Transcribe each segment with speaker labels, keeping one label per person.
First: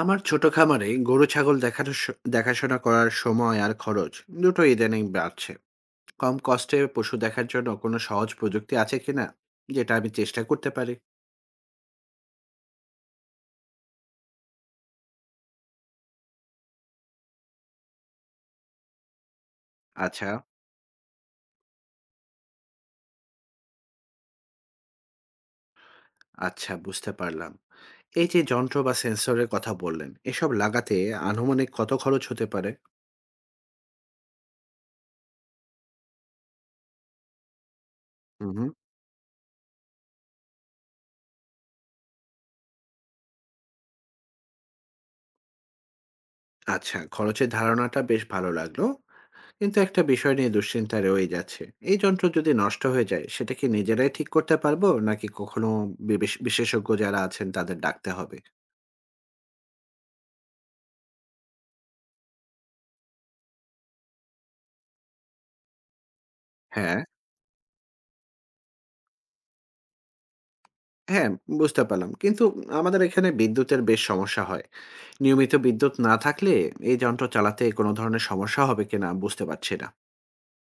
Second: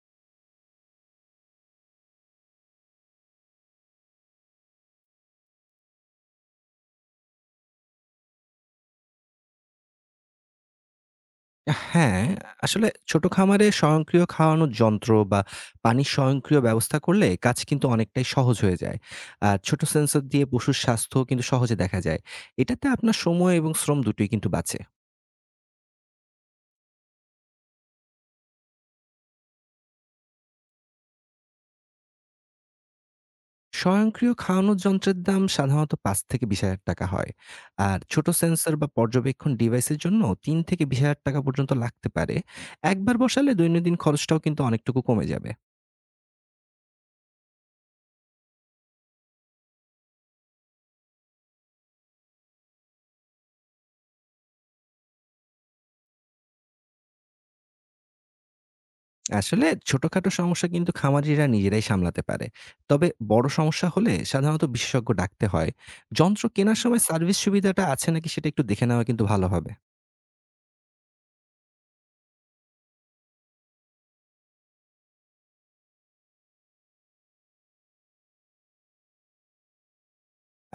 Speaker 1: আমার ছোট খামারে গরু ছাগল দেখাশোনা করার সময় আর খরচ দুটো ইদানিং বাড়ছে। কম কষ্টে পশু দেখার জন্য কোনো সহজ প্রযুক্তি আছে কিনা যেটা আমি চেষ্টা করতে পারি?
Speaker 2: হ্যাঁ, আসলে ছোট খামারে স্বয়ংক্রিয় খাওয়ানোর যন্ত্র বা পানির স্বয়ংক্রিয় ব্যবস্থা করলে কাজ কিন্তু অনেকটাই সহজ হয়ে যায়। আর ছোট সেন্সর
Speaker 1: আচ্ছা।
Speaker 2: দিয়ে পশুর স্বাস্থ্য কিন্তু সহজে দেখা যায়। এটাতে আপনার সময় এবং শ্রম দুটোই কিন্তু বাঁচে।
Speaker 1: আচ্ছা, বুঝতে পারলাম। এই যে যন্ত্র বা সেন্সরের কথা বললেন, এসব লাগাতে আনুমানিক কত খরচ হতে পারে?
Speaker 2: স্বয়ংক্রিয় খাওয়ানোর যন্ত্রের দাম সাধারণত ৫,০০০-২০,০০০ হয়। আর ছোট
Speaker 1: হুম।
Speaker 2: সেন্সর বা পর্যবেক্ষণ ডিভাইসের জন্য ৩,০০০-২০,০০০ পর্যন্ত লাগতে পারে। একবার বসালে দৈনন্দিন খরচটাও কিন্তু অনেকটুকু কমে যাবে।
Speaker 1: আচ্ছা, খরচের ধারণাটা বেশ ভালো লাগলো, কিন্তু একটা বিষয় নিয়ে দুশ্চিন্তা রয়ে যাচ্ছে। এই যন্ত্র যদি নষ্ট হয়ে যায় সেটা কি নিজেরাই ঠিক করতে পারবো, নাকি কখনো বিশেষজ্ঞ যারা আছেন তাদের ডাকতে হবে?
Speaker 2: আসলে ছোটখাটো সমস্যা কিন্তু খামারিরা নিজেরাই সামলাতে পারে। তবে বড় সমস্যা হলে সাধারণত বিশেষজ্ঞ ডাকতে হয়। যন্ত্র কেনার
Speaker 1: হ্যাঁ।
Speaker 2: সময় সার্ভিস সুবিধাটা আছে নাকি, সেটা একটু দেখে নেওয়া কিন্তু ভালো হবে।
Speaker 1: হ্যাঁ। বুঝতে পারলাম, কিন্তু আমাদের এখানে বিদ্যুতের বেশ সমস্যা হয়। নিয়মিত বিদ্যুৎ না থাকলে এই যন্ত্র চালাতে কোনো ধরনের সমস্যা হবে কিনা বুঝতে পারছি না।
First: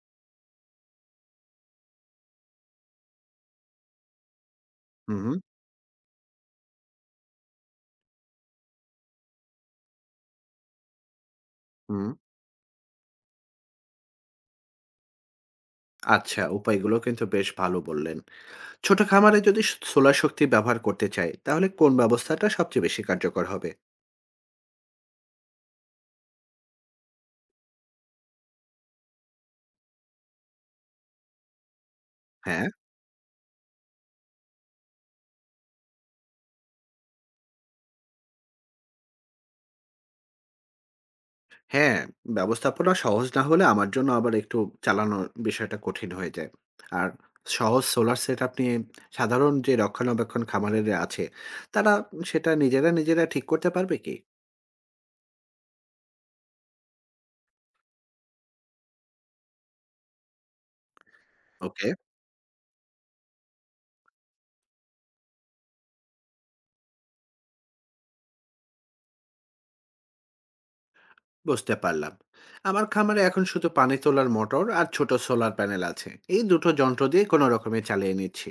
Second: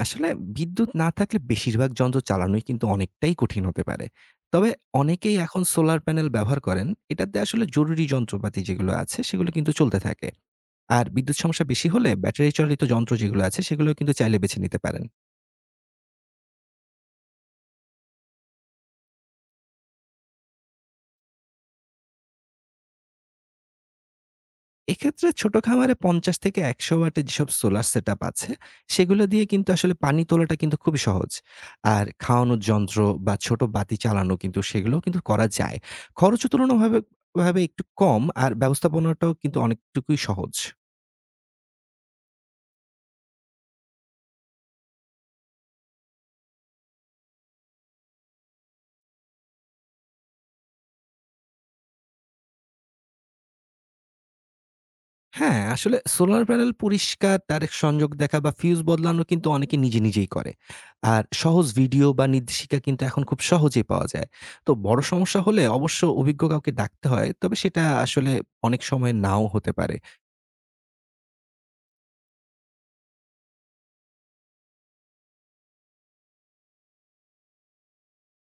Speaker 2: আসলে বিদ্যুৎ না থাকলে বেশিরভাগ যন্ত্র চালানোই কিন্তু অনেকটাই কঠিন হতে পারে। তবে অনেকেই
Speaker 1: হুম।
Speaker 2: এখন সোলার প্যানেল ব্যবহার করেন। এটাতে আসলে জরুরি যন্ত্রপাতি যেগুলো আছে, সেগুলো কিন্তু চলতে থাকে। আর বিদ্যুৎ সমস্যা বেশি
Speaker 1: হুম।
Speaker 2: হলে ব্যাটারি চালিত যন্ত্র যেগুলো আছে, সেগুলো কিন্তু চাইলে বেছে নিতে পারেন।
Speaker 1: আচ্ছা, উপায়গুলো কিন্তু বেশ ভালো বললেন। ছোট খামারে যদি সোলার শক্তি ব্যবহার করতে চাই তাহলে কোন ব্যবস্থাটা সবচেয়ে বেশি কার্যকর হবে?
Speaker 2: এক্ষেত্রে ছোট খামারে ৫০ থেকে ১০০ ওয়াটের যেসব সোলার সেটআপ আছে, সেগুলো দিয়ে কিন্তু আসলে পানি তোলাটা কিন্তু খুবই সহজ। আর খাওয়ানোর
Speaker 1: হ্যাঁ।
Speaker 2: যন্ত্র বা ছোট বাতি চালানো কিন্তু সেগুলোও কিন্তু করা যায়। খরচও ভাবে একটু কম আর ব্যবস্থাপনাটাও কিন্তু অনেকটুকুই সহজ।
Speaker 1: হ্যাঁ, ব্যবস্থাপনা সহজ না হলে আমার জন্য আবার একটু চালানোর বিষয়টা কঠিন হয়ে যায়। আর সহজ সোলার সেটআপ নিয়ে সাধারণ যে রক্ষণাবেক্ষণ খামারেরা আছে, তারা সেটা নিজেরা ঠিক করতে পারবে কি?
Speaker 2: হ্যাঁ, আসলে সোলার প্যানেল পরিষ্কার, ডাইরেক্ট সংযোগ দেখা বা ফিউজ বদলানো কিন্তু অনেকে নিজে, নিজেই করে। আর সহজ
Speaker 1: ওকে।
Speaker 2: ভিডিও বা নির্দেশিকা কিন্তু এখন খুব সহজেই পাওয়া যায়। তো বড় সমস্যা হলে অবশ্য অভিজ্ঞ কাউকে ডাকতে হয়। তবে সেটা আসলে অনেক সময় নাও হতে পারে।
Speaker 1: বুঝতে পারলাম। আমার খামারে এখন শুধু পানি তোলার মোটর আর ছোট সোলার প্যানেল আছে, এই দুটো যন্ত্র দিয়ে কোনো রকমে চালিয়ে নিচ্ছি।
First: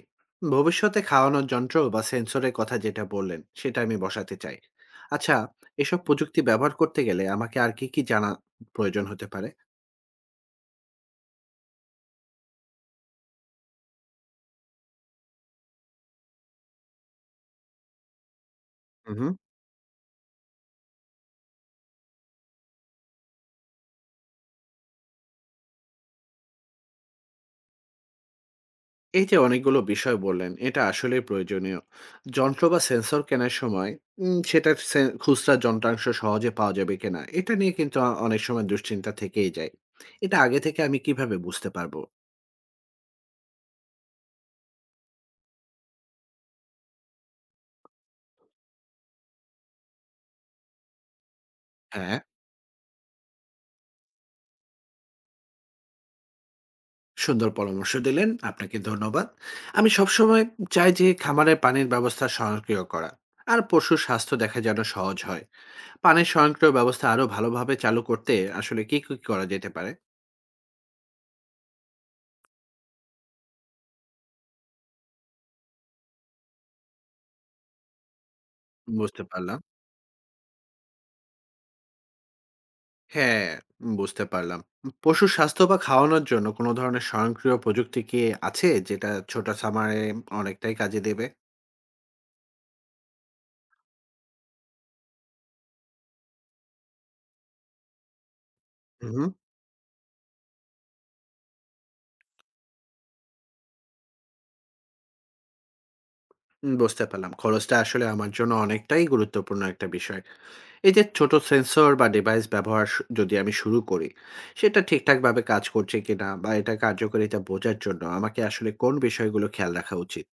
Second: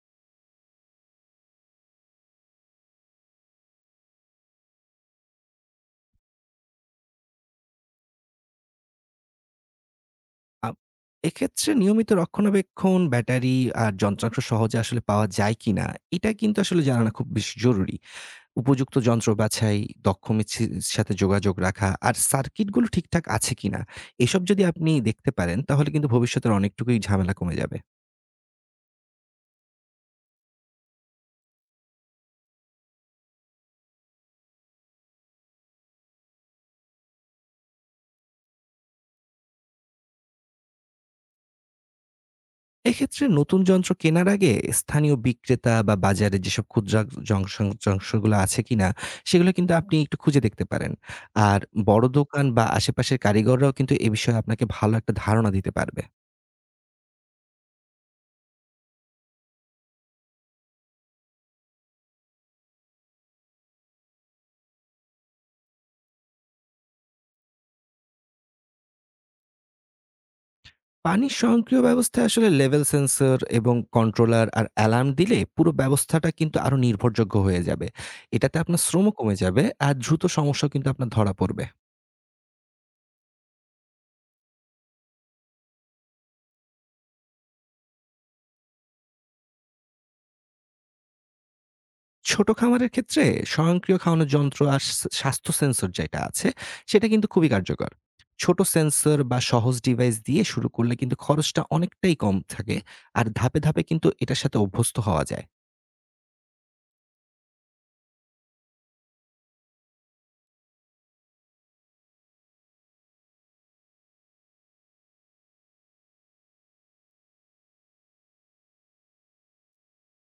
Speaker 1: ভবিষ্যতে খাওয়ানোর যন্ত্র বা সেন্সরের কথা যেটা বললেন সেটা আমি বসাতে চাই। আচ্ছা, এসব প্রযুক্তি ব্যবহার করতে গেলে আমাকে আর কি কি জানা প্রয়োজন হতে পারে?
Speaker 2: আ এক্ষেত্রে নিয়মিত রক্ষণাবেক্ষণ, ব্যাটারি আর যন্ত্রাংশ সহজে আসলে পাওয়া যায় কিনা, এটা কিন্তু আসলে জানানো খুব বেশ জরুরি। উপযুক্ত যন্ত্র
Speaker 1: হুম।
Speaker 2: বাছাই, দক্ষ মিস্ত্রির সাথে যোগাযোগ রাখা আর সার্কিটগুলো ঠিকঠাক আছে কিনা, এসব যদি আপনি দেখতে পারেন তাহলে কিন্তু ভবিষ্যতের অনেকটুকুই ঝামেলা কমে যাবে।
Speaker 1: এই যে অনেকগুলো বিষয় বললেন, এটা আসলেই প্রয়োজনীয়। যন্ত্র বা সেন্সর কেনার সময় সেটার সে খুচরা যন্ত্রাংশ সহজে পাওয়া যাবে কিনা এটা নিয়ে কিন্তু অনেক সময় দুশ্চিন্তা থেকেই যায়। এটা আগে থেকে আমি কিভাবে বুঝতে পারবো?
Speaker 2: এক্ষেত্রে নতুন যন্ত্র কেনার আগে স্থানীয় বিক্রেতা বা বাজারে যেসব খুচরা জংশন যন্ত্রগুলো আছে কিনা, সেগুলো কিন্তু আপনি একটু খুঁজে দেখতে পারেন। আর বড়
Speaker 1: হ্যাঁ,
Speaker 2: দোকান বা আশেপাশের কারিগররাও কিন্তু এ বিষয়ে আপনাকে ভালো একটা ধারণা দিতে পারবে।
Speaker 1: সুন্দর পরামর্শ দিলেন। আপনাকে ধন্যবাদ। আমি সবসময় চাই যে খামারের পানির ব্যবস্থা স্বয়ংক্রিয় করা। আর পশুর স্বাস্থ্য দেখা যেন সহজ হয়। পানির স্বয়ংক্রিয় ব্যবস্থা আরো ভালোভাবে চালু করতে আসলে কি কি করা যেতে পারে?
Speaker 2: পানির স্বয়ংক্রিয় ব্যবস্থায় আসলে লেভেল সেন্সর এবং কন্ট্রোলার আর অ্যালার্ম দিলে পুরো ব্যবস্থাটা কিন্তু আরো নির্ভরযোগ্য হয়ে যাবে। এটাতে আপনার শ্রমও
Speaker 1: বুঝতে
Speaker 2: কমে
Speaker 1: পারলাম।
Speaker 2: যাবে আর দ্রুত সমস্যা কিন্তু আপনার ধরা পড়বে।
Speaker 1: হ্যাঁ, বুঝতে পারলাম। পশুর স্বাস্থ্য বা খাওয়ানোর জন্য কোন ধরনের স্বয়ংক্রিয় প্রযুক্তি কি আছে যেটা ছোট খামারে অনেকটাই কাজে দেবে?
Speaker 2: ছোট খামারের ক্ষেত্রে স্বয়ংক্রিয় খাওয়ানোর যন্ত্র আর স্বাস্থ্য সেন্সর যেটা আছে, সেটা কিন্তু খুবই কার্যকর। ছোট সেন্সর
Speaker 1: হুম,
Speaker 2: বা সহজ ডিভাইস দিয়ে শুরু করলে কিন্তু খরচটা অনেকটাই কম থাকে। আর ধাপে, ধাপে কিন্তু এটার সাথে অভ্যস্ত হওয়া যায়।
Speaker 1: বুঝতে পারলাম। খরচটা আসলে আমার জন্য অনেকটাই গুরুত্বপূর্ণ একটা বিষয়। এই যে ছোট সেন্সর বা ডিভাইস ব্যবহার সু যদি আমি শুরু করি, সেটা ঠিকঠাকভাবে কাজ করছে কিনা বা এটার কার্যকারিতা বোঝার জন্য আমাকে আসলে কোন বিষয়গুলো খেয়াল রাখা উচিত?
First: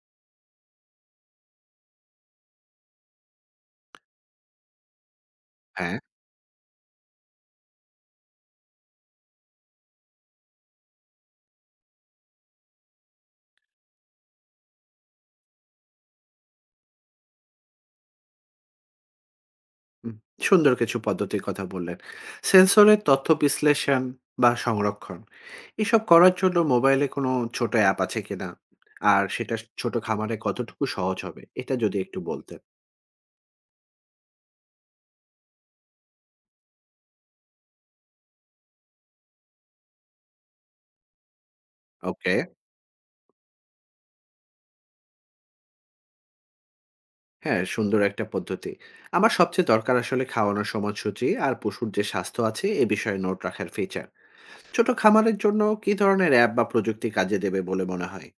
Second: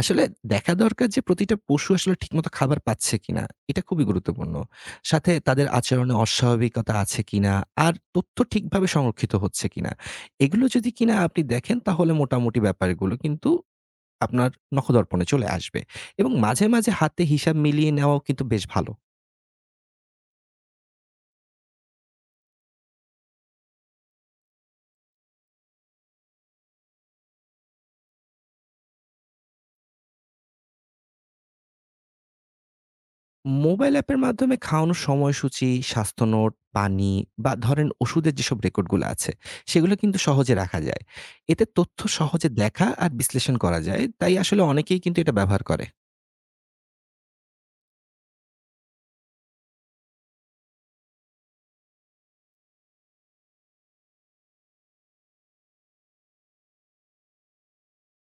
Speaker 2: আসলে দেখা দরকার যে প্রতিটা পশু আসলে ঠিকমতো খাবার পাচ্ছে কিনা। এটা খুবই গুরুত্বপূর্ণ। সাথে তাদের
Speaker 1: হ্যাঁ।
Speaker 2: আচরণে অস্বাভাবিকতা আছে কিনা, আর তথ্য ঠিকভাবে সংরক্ষিত হচ্ছে কিনা। এগুলো যদি কিনা আপনি দেখেন তাহলে মোটামুটি ব্যাপারগুলো কিন্তু আপনার নখদর্পণে চলে আসবে। এবং মাঝে, মাঝে হাতে হিসাব মিলিয়ে নেওয়াও কিন্তু বেশ ভালো।
Speaker 1: হুম, সুন্দর কিছু পদ্ধতির কথা বললেন। সেন্সরের তথ্য বিশ্লেষণ বা সংরক্ষণ, এসব করার জন্য মোবাইলে কোনো ছোট অ্যাপ আছে কিনা? আর সেটা ছোট খামারে কতটুকু সহজ হবে? এটা যদি একটু বলতেন।
Speaker 2: মোবাইল অ্যাপের মাধ্যমে খাওয়ানোর সময়সূচি, স্বাস্থ্য নোট, পানি বা ধরেন ওষুধের যেসব রেকর্ডগুলো আছে, সেগুলো কিন্তু সহজে রাখা যায়। এতে তথ্য
Speaker 1: ওকে।
Speaker 2: সহজে দেখা আর বিশ্লেষণ করা যায়। তাই আসলে অনেকেই কিন্তু এটা ব্যবহার করে।
Speaker 1: হ্যাঁ, সুন্দর একটা পদ্ধতি। আমার সবচেয়ে দরকার আসলে খাওয়ানোর সময়সূচি আর পশুর যে স্বাস্থ্য আছে এ বিষয়ে নোট রাখার ফিচার। ছোট খামারের জন্য কি ধরনের অ্যাপ বা প্রযুক্তি কাজে দেবে বলে মনে হয়?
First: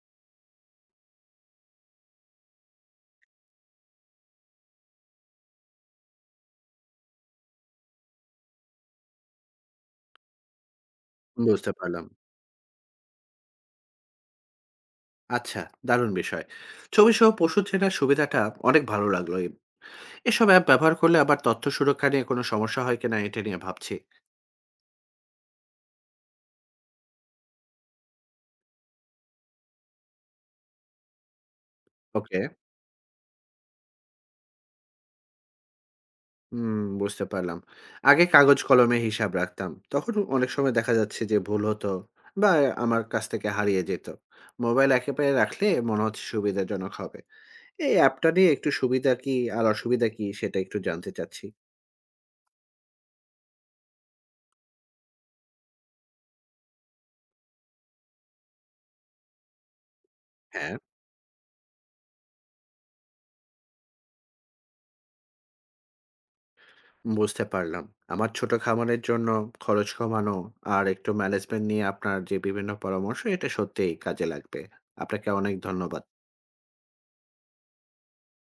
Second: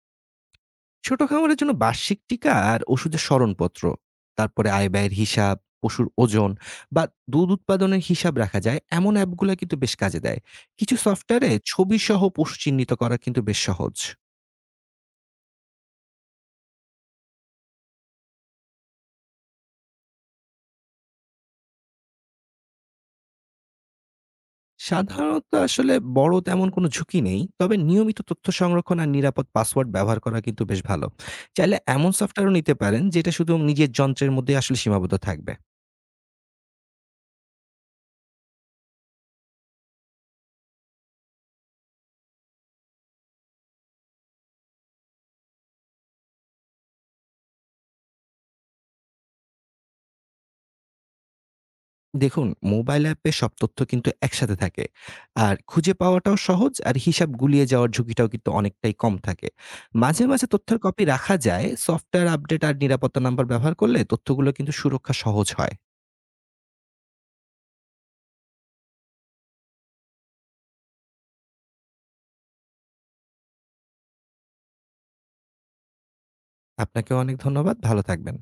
Speaker 2: ছোট খামারের জন্য বার্ষিক টিকা আর ওষুধের স্মরণপত্র, তারপরে আয়-ব্যয়ের হিসাব, পশুর ওজন বা দুধ উৎপাদনের হিসাব রাখা যায়, এমন অ্যাপগুলা কিন্তু বেশ কাজে দেয়। কিছু সফটওয়্যারে
Speaker 1: বুঝতে পারলাম।
Speaker 2: ছবিসহ পশু চিহ্নিত করা কিন্তু বেশ সহজ।
Speaker 1: আচ্ছা, দারুণ বিষয়। ছবিসহ পশু চেনার সুবিধাটা অনেক ভালো লাগলো। এই এসব অ্যাপ ব্যবহার করলে আবার তথ্য সুরক্ষা নিয়ে কোনো সমস্যা হয় কিনা এটা নিয়ে ভাবছি।
Speaker 2: সাধারণত আসলে বড় তেমন কোনো ঝুঁকি নেই। তবে নিয়মিত তথ্য সংরক্ষণ আর নিরাপদ পাসওয়ার্ড ব্যবহার করা কিন্তু বেশ ভালো। চাইলে এমন
Speaker 1: ওকে,
Speaker 2: সফটওয়্যারও নিতে পারেন যেটা শুধু নিজের যন্ত্রের মধ্যেই আসলে সীমাবদ্ধ থাকবে।
Speaker 1: হুম, বুঝতে পারলাম। আগে কাগজ কলমে হিসাব রাখতাম। তখন অনেক সময় দেখা যাচ্ছে যে ভুল হতো বা আমার কাছ থেকে হারিয়ে যেত। মোবাইল একেবারে রাখলে মনে হচ্ছে সুবিধাজনক হবে। এই অ্যাপটা নিয়ে একটু সুবিধা কি আর অসুবিধা কি সেটা একটু জানতে চাচ্ছি।
Speaker 2: দেখুন, মোবাইল অ্যাপে সব তথ্য কিন্তু একসাথে থাকে। আর খুঁজে পাওয়াটাও সহজ আর হিসাব গুলিয়ে যাওয়ার ঝুঁকিটাও কিন্তু অনেকটাই কম থাকে। মাঝে, মাঝে
Speaker 1: হ্যাঁ,
Speaker 2: তথ্যের কপি রাখা যায়। সফটওয়্যার আপডেট আর নিরাপত্তা নাম্বার ব্যবহার করলে তথ্যগুলো কিন্তু সুরক্ষা সহজ হয়।
Speaker 1: বুঝতে পারলাম। আমার ছোট খামারের জন্য খরচ কমানো আর একটু ম্যানেজমেন্ট নিয়ে আপনার যে বিভিন্ন পরামর্শ এটা সত্যিই কাজে লাগবে। আপনাকে অনেক ধন্যবাদ।
Speaker 2: আপনাকেও অনেক ধন্যবাদ। ভালো থাকবেন।